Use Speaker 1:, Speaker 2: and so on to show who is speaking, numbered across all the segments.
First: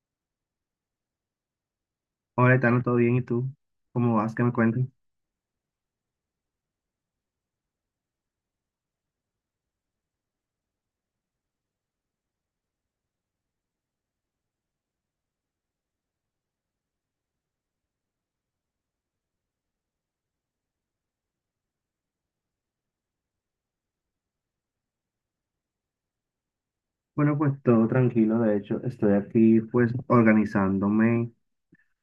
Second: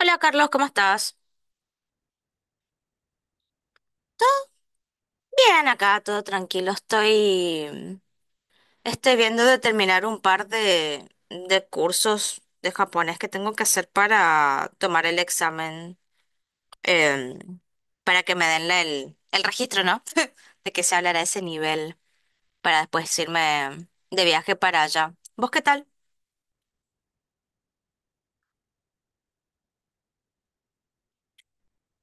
Speaker 1: Hola Carlos, ¿cómo estás?
Speaker 2: Hola, Etano, ¿todo bien? ¿Y tú? ¿Cómo vas? ¿Qué me cuentas?
Speaker 1: Bien, acá todo tranquilo. Estoy viendo de terminar un par de cursos de japonés que tengo que hacer para tomar el examen, eh, para que me den el registro, ¿no? De que se hablará a ese nivel para después irme de viaje para allá. ¿Vos qué tal?
Speaker 2: Bueno, pues todo tranquilo. De hecho, estoy aquí pues organizándome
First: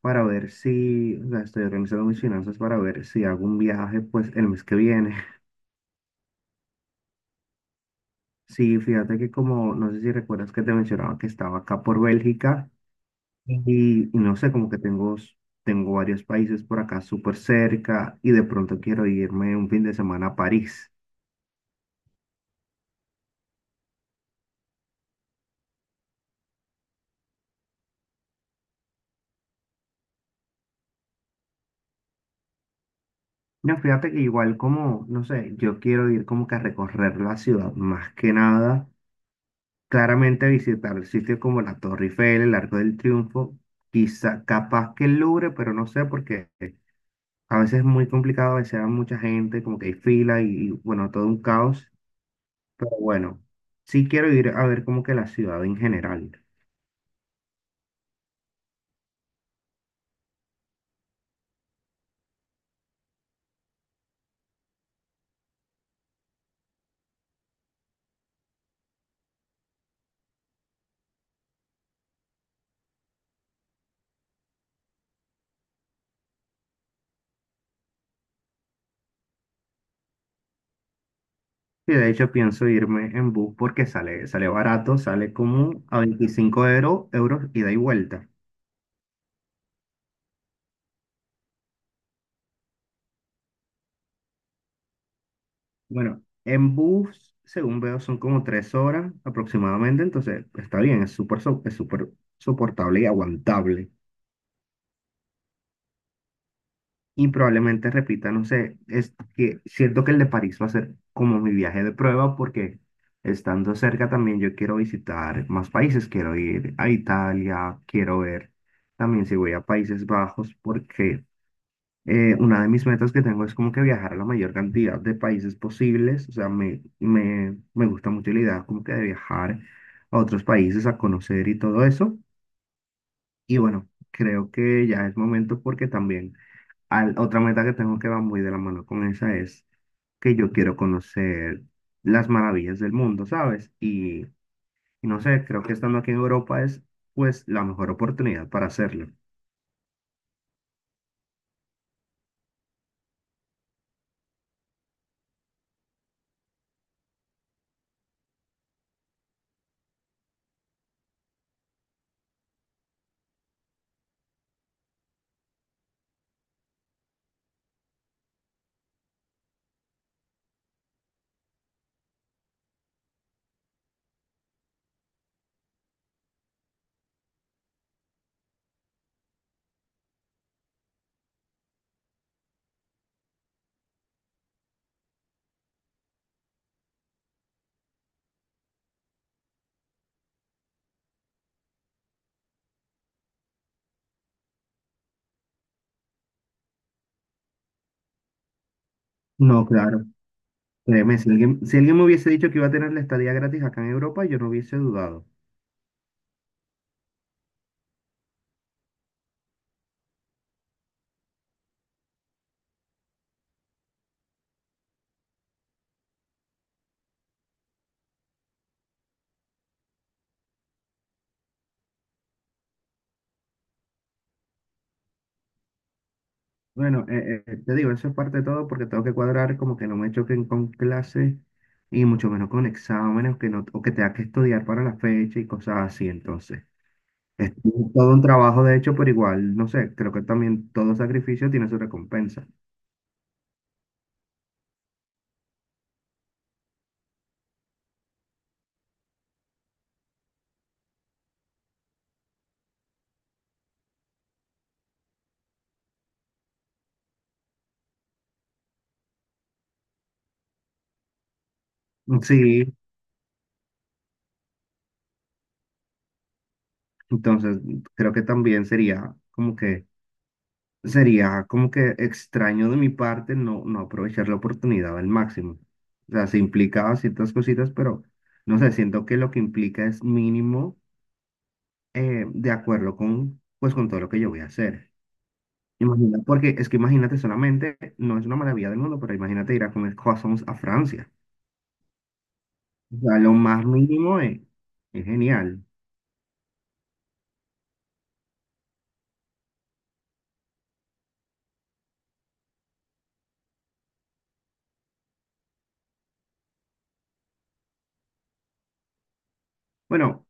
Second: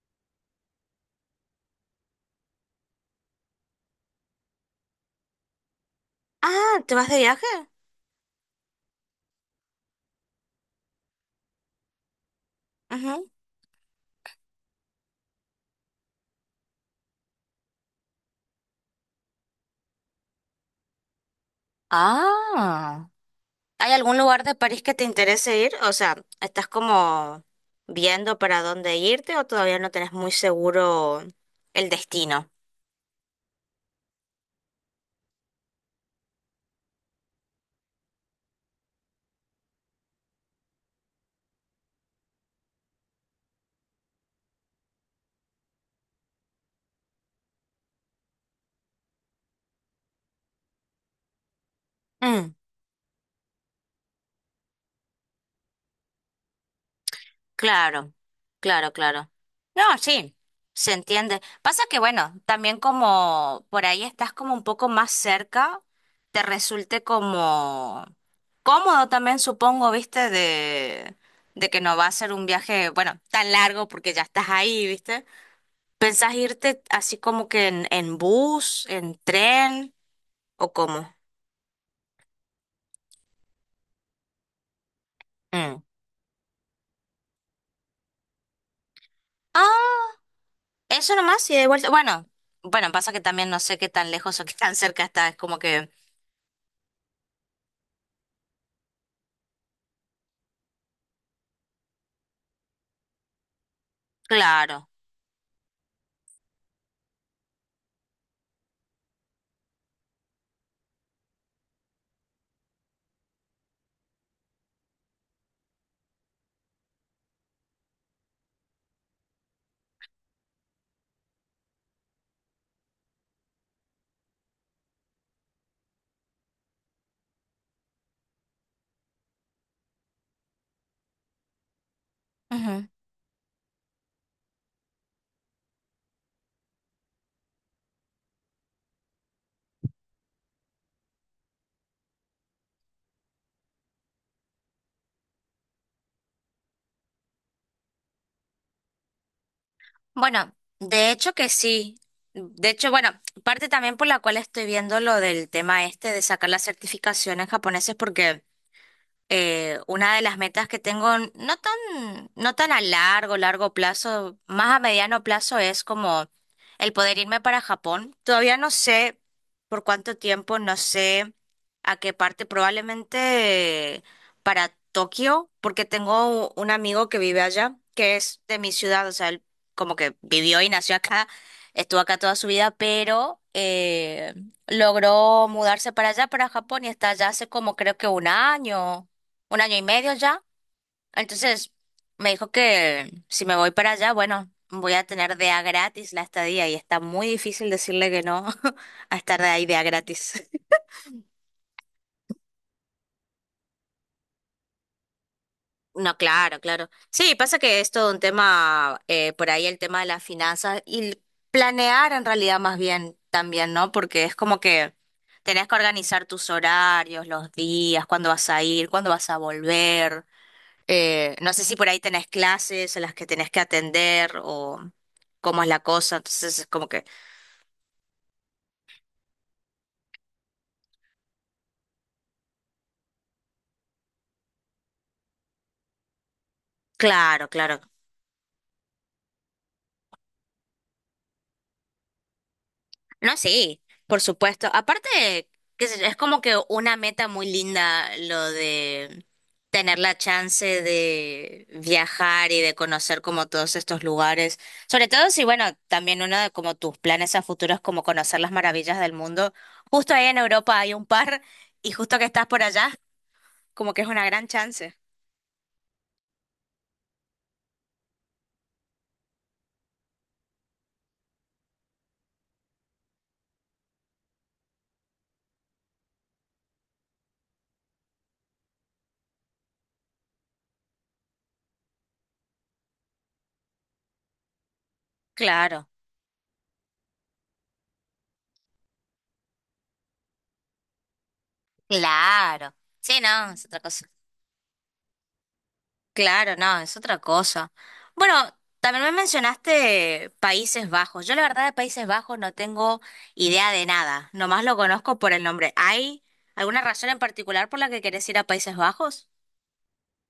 Speaker 2: para ver si, o sea, estoy organizando mis finanzas para ver si hago un viaje pues el mes que viene.
Speaker 1: Ah, ¿te vas de viaje?
Speaker 2: Sí, fíjate que como, no sé si recuerdas que te mencionaba que estaba acá por Bélgica
Speaker 1: Ujú.
Speaker 2: y, no sé, como que tengo, tengo varios países por acá súper cerca y de pronto quiero irme un fin de semana a París.
Speaker 1: Ah. ¿Hay algún lugar de París que te interese ir? O sea, ¿estás como viendo para dónde irte o todavía no tenés muy seguro el destino?
Speaker 2: No, fíjate que igual como, no sé, yo quiero ir como que a recorrer la ciudad más que nada, claramente visitar sitios como la Torre Eiffel, el Arco del Triunfo, quizá capaz que el Louvre, pero no sé porque a veces es muy complicado, a veces hay mucha gente, como que hay fila bueno, todo un caos,
Speaker 1: Mm,
Speaker 2: pero bueno, sí quiero ir a ver como que la ciudad en general.
Speaker 1: claro, claro, claro. No, sí, se entiende. Pasa que, bueno, también como por ahí estás como un poco más cerca, te resulte como cómodo también, supongo, viste, de que no va a ser un viaje, bueno, tan largo porque ya estás ahí, ¿viste? ¿Pensás irte así como que en bus, en tren o cómo?
Speaker 2: Y de hecho pienso irme en bus porque sale barato, sale
Speaker 1: Mm.
Speaker 2: como a euros ida y vuelta.
Speaker 1: Ah, eso nomás y de vuelta. Bueno, bueno, pasa que también no sé qué tan lejos o qué tan cerca está. Es como que,
Speaker 2: Bueno, en bus, según veo, son como 3 horas aproximadamente, entonces está bien, es es súper soportable y aguantable.
Speaker 1: claro.
Speaker 2: Y probablemente repita, no sé, es que siento que el de París va a ser como mi viaje de prueba porque estando cerca también yo quiero visitar más países, quiero ir a Italia, quiero ver también si voy a Países Bajos porque una de mis metas que tengo es como que viajar a la mayor cantidad de países posibles. O sea, me gusta mucho la idea como que de viajar a otros países a conocer y todo eso.
Speaker 1: Ujú.
Speaker 2: Y bueno, creo que ya es momento porque también otra meta que tengo que va muy de la mano con esa es que yo quiero conocer las maravillas del mundo, ¿sabes? Y no sé, creo que estando aquí en Europa es pues la mejor oportunidad para hacerlo.
Speaker 1: Bueno, de hecho que sí. De hecho, bueno, parte también por la cual estoy viendo lo del tema este de sacar la certificación en japonés es porque una de las metas que tengo, no tan a largo, largo plazo, más a mediano plazo es como el poder irme para Japón. Todavía no sé por cuánto tiempo, no sé a qué parte, probablemente para Tokio, porque tengo un amigo que vive allá, que es de mi ciudad, o sea, él como que vivió y nació acá, estuvo acá toda su vida, pero logró mudarse para allá, para Japón, y está allá hace como creo que un año y medio ya. Entonces me dijo que si me voy para allá, bueno, voy a tener de a gratis la estadía y está muy difícil decirle que no a estar de
Speaker 2: No,
Speaker 1: ahí de a
Speaker 2: claro.
Speaker 1: gratis.
Speaker 2: Créeme, si alguien me hubiese dicho que iba a tener la estadía gratis acá en Europa, yo no hubiese dudado.
Speaker 1: No, claro, claro. Sí, pasa que es todo un tema, por ahí el tema de las finanzas y planear en realidad más bien también, ¿no? Porque es como que tenés que organizar tus horarios, los días, cuándo vas a ir, cuándo vas a volver. No sé si por ahí tenés clases a las que tenés que atender o cómo es la cosa. Entonces es como que,
Speaker 2: Bueno, te digo, eso es parte de todo porque tengo que cuadrar como que no me choquen con clases y mucho menos con exámenes que no, o que tenga que estudiar para la fecha y cosas así. Entonces,
Speaker 1: claro,
Speaker 2: es
Speaker 1: claro.
Speaker 2: todo un trabajo de hecho, pero igual, no sé, creo que también todo sacrificio tiene su recompensa.
Speaker 1: No, sí, por supuesto. Aparte, qué sé yo, es como que una meta muy linda lo de tener la chance de viajar y de conocer como todos estos lugares. Sobre todo si, bueno, también uno de como tus planes a futuro es como conocer las maravillas del mundo. Justo ahí en Europa hay un par y justo que estás por
Speaker 2: Sí,
Speaker 1: allá, como que es una gran chance.
Speaker 2: entonces creo que también sería como que extraño de mi parte no aprovechar la oportunidad al máximo. O sea, se implicaba ciertas cositas, pero no sé, siento que lo que implica es mínimo de acuerdo con, pues, con todo lo que yo voy a hacer.
Speaker 1: Claro.
Speaker 2: Imagina, porque es que imagínate solamente, no es una maravilla del mundo, pero imagínate ir a comer croissants a Francia.
Speaker 1: Claro.
Speaker 2: O sea,
Speaker 1: Sí,
Speaker 2: lo
Speaker 1: no,
Speaker 2: más
Speaker 1: es otra cosa.
Speaker 2: mínimo es genial.
Speaker 1: Claro, no, es otra cosa. Bueno, también me mencionaste Países Bajos. Yo la verdad de Países Bajos no tengo idea de nada. Nomás lo conozco por el nombre. ¿Hay alguna razón en particular por la que querés ir a Países Bajos?
Speaker 2: Bueno,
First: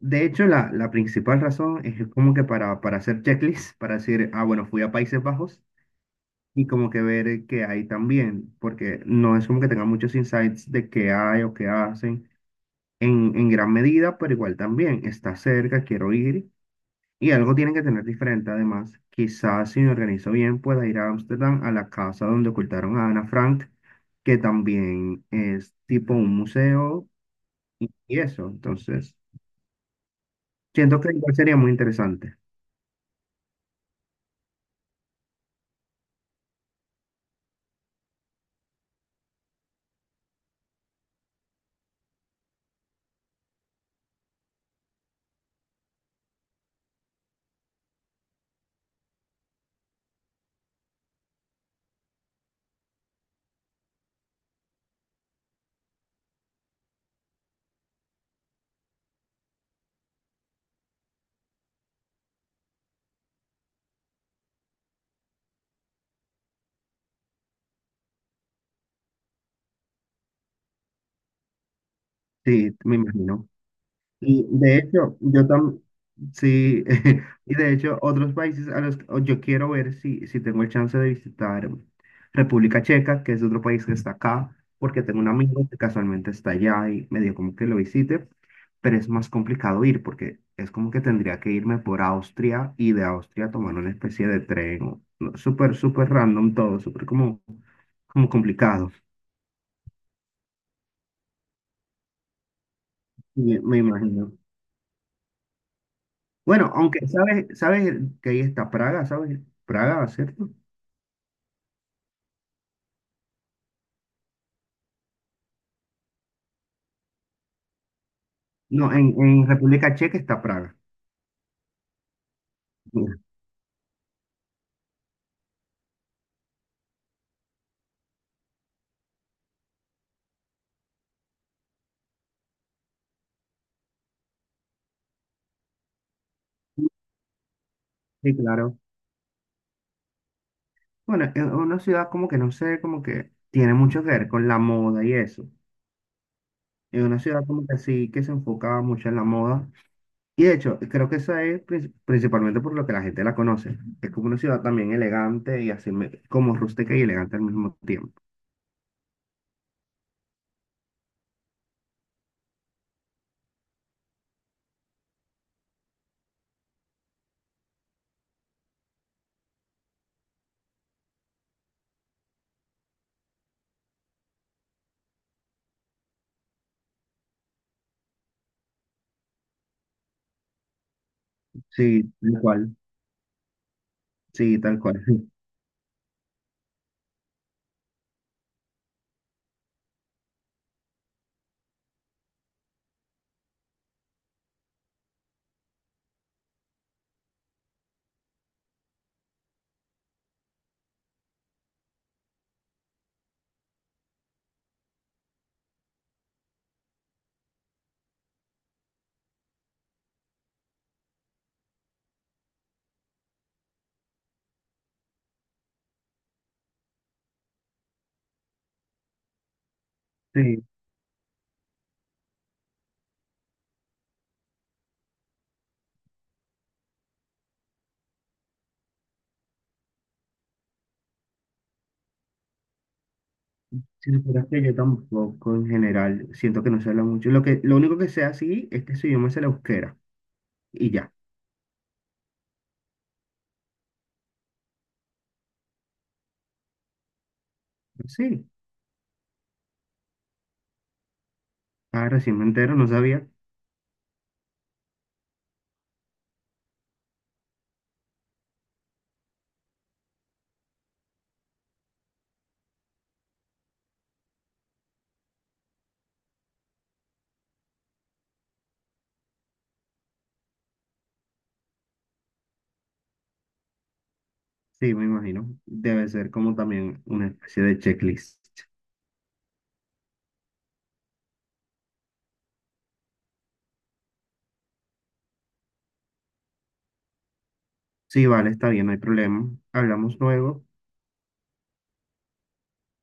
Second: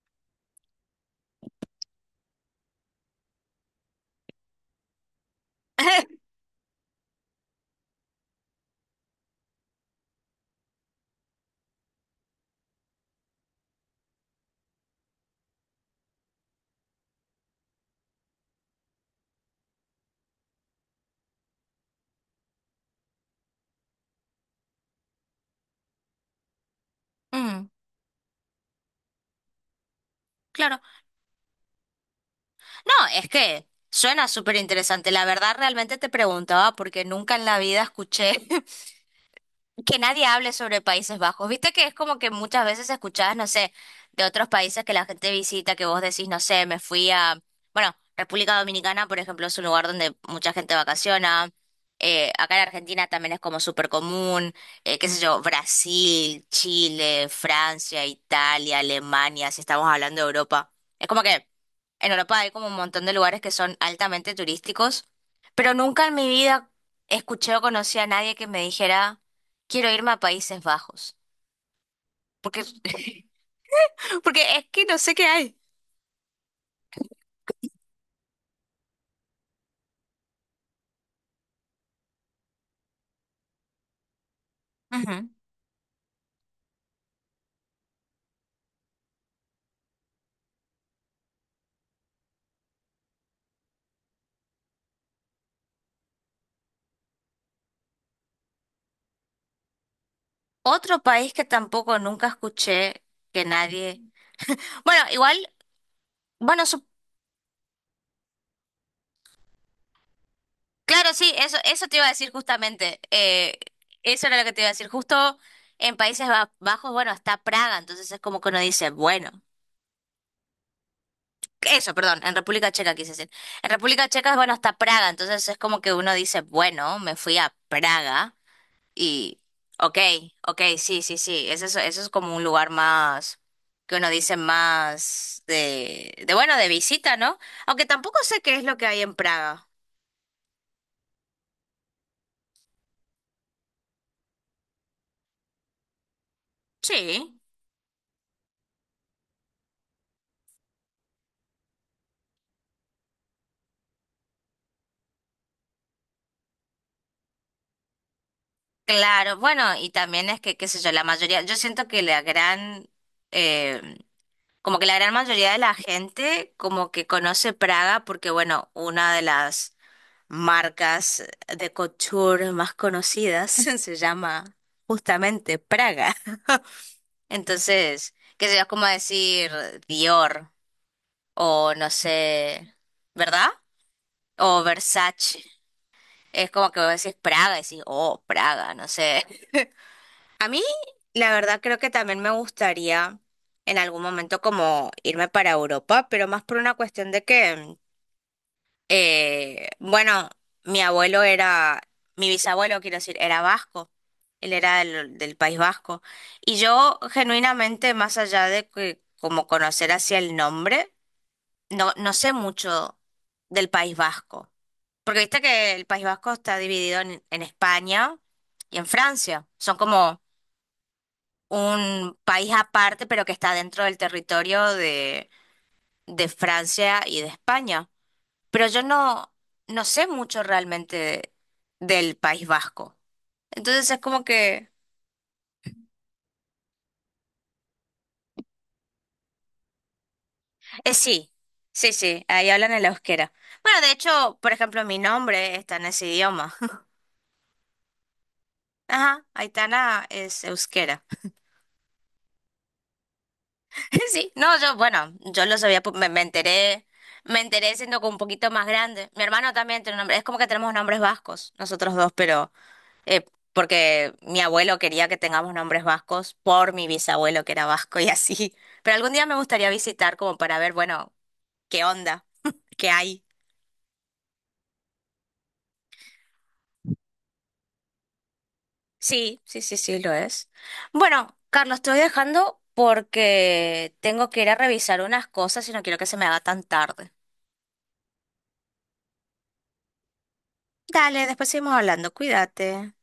Speaker 2: de hecho, la principal razón es como que para hacer checklist, para decir, ah, bueno, fui a Países Bajos y como que ver qué hay también, porque no es como que tenga muchos insights de qué hay o qué hacen en gran medida, pero igual también está cerca, quiero ir y algo tienen que tener diferente además. Quizás si me organizo bien pueda ir a Ámsterdam a la casa donde ocultaron a Ana Frank, que también es tipo un museo
Speaker 1: Mm,
Speaker 2: y eso, entonces
Speaker 1: claro.
Speaker 2: siento que igual sería muy interesante.
Speaker 1: No, es que suena súper interesante. La verdad, realmente te preguntaba porque nunca en la vida escuché que nadie hable sobre Países Bajos. Viste que es como que muchas veces escuchás, no sé, de otros países que la gente visita, que vos decís, no sé, me fui a, bueno, República Dominicana, por ejemplo, es un lugar donde mucha gente vacaciona. Acá en Argentina también es como súper común, qué sé yo, Brasil, Chile, Francia, Italia, Alemania, si estamos hablando de Europa. Es como que en Europa hay como un montón de lugares que son altamente turísticos, pero nunca en mi vida escuché o conocí a nadie que me dijera. Quiero irme a Países Bajos. Porque,
Speaker 2: Sí, me imagino. Y
Speaker 1: porque es
Speaker 2: de
Speaker 1: que no sé
Speaker 2: hecho,
Speaker 1: qué
Speaker 2: yo
Speaker 1: hay.
Speaker 2: también, sí, y de hecho, otros países a los que o yo quiero ver si tengo el chance de visitar República Checa, que es otro país que está acá, porque tengo un
Speaker 1: Ujú.
Speaker 2: amigo que casualmente está allá y me dio como que lo visite, pero es más complicado ir porque es como que tendría que irme por Austria y de Austria tomar una especie de tren, no, súper random todo, súper como, como complicado,
Speaker 1: Otro país que tampoco nunca escuché que
Speaker 2: y me
Speaker 1: nadie.
Speaker 2: imagino.
Speaker 1: Bueno, igual, bueno,
Speaker 2: Bueno, aunque sabes que ahí está Praga, ¿sabes? Praga, ¿cierto?
Speaker 1: claro, sí, eso te iba a decir justamente. Eso era lo que te iba a decir. Justo en Países Bajos, bueno, está Praga, entonces es como que uno dice,
Speaker 2: No,
Speaker 1: bueno,
Speaker 2: en República Checa está Praga.
Speaker 1: eso, perdón, en República Checa quise
Speaker 2: Mira.
Speaker 1: decir. En República Checa, bueno, está Praga, entonces es como que uno dice, bueno, me fui a Praga. Y, ok, ok, sí, sí, sí, eso es como un lugar más, que uno dice más de, bueno, de visita, ¿no? Aunque tampoco
Speaker 2: Sí,
Speaker 1: sé qué es lo
Speaker 2: claro.
Speaker 1: que hay en Praga.
Speaker 2: Bueno, es una ciudad como que no sé, como que tiene mucho que ver con la moda y eso. Es una
Speaker 1: Sí,
Speaker 2: ciudad como que sí, que se enfocaba mucho en la moda. Y de hecho, creo que esa es principalmente por lo que la gente la conoce. Es como una ciudad también elegante y así como rústica y elegante al mismo tiempo.
Speaker 1: claro, bueno, y también es que, qué sé yo, la mayoría, yo siento que eh, como que la gran mayoría de la gente como que conoce Praga porque, bueno, una de las marcas de couture más conocidas se llama justamente Praga. Entonces, qué sé yo, es como decir Dior o no
Speaker 2: Sí, tal
Speaker 1: sé,
Speaker 2: cual.
Speaker 1: ¿verdad?
Speaker 2: Sí,
Speaker 1: O
Speaker 2: tal cual.
Speaker 1: Versace. Es como que vos decís Praga y decís, oh, Praga, no sé. A mí, la verdad, creo que también me gustaría en algún momento como irme para Europa, pero más por una cuestión de que bueno, mi abuelo era, mi bisabuelo, quiero decir, era vasco. Él era del País Vasco. Y yo, genuinamente, más allá de que, como conocer hacia el nombre, no, no sé mucho del País Vasco. Porque viste que el País Vasco está dividido en España y en Francia. Son como
Speaker 2: Sí,
Speaker 1: un país aparte, pero que está dentro del territorio de Francia y de España pero yo no, no sé mucho realmente del País Vasco. Entonces es
Speaker 2: Sí,
Speaker 1: como
Speaker 2: pero es que
Speaker 1: que,
Speaker 2: yo tampoco en general siento que no se habla mucho. Lo que, lo único que sé así es que su idioma es el euskera y ya.
Speaker 1: sí, sí, sí, ahí hablan el euskera. Bueno, de hecho, por ejemplo, mi nombre está en ese idioma.
Speaker 2: Pues sí,
Speaker 1: Ajá, Aitana es euskera.
Speaker 2: ah, recién me entero, no sabía.
Speaker 1: Sí, no, yo, yo lo sabía, me enteré siendo como un poquito más grande. Mi hermano también tiene un nombre, es como que tenemos nombres vascos, nosotros dos, pero, Eh, porque mi abuelo quería que tengamos nombres vascos por mi bisabuelo que era vasco y así. Pero algún día me gustaría visitar como para ver, bueno, qué onda, qué hay.
Speaker 2: Sí, me imagino. Debe ser como también una especie de checklist.
Speaker 1: Sí, sí, sí, sí, lo es. Bueno, Carlos, te voy dejando porque tengo que ir a revisar unas cosas y no quiero que se me haga tan tarde.
Speaker 2: Sí, vale, está bien, no hay problema. Hablamos luego.
Speaker 1: Dale, después seguimos hablando, cuídate.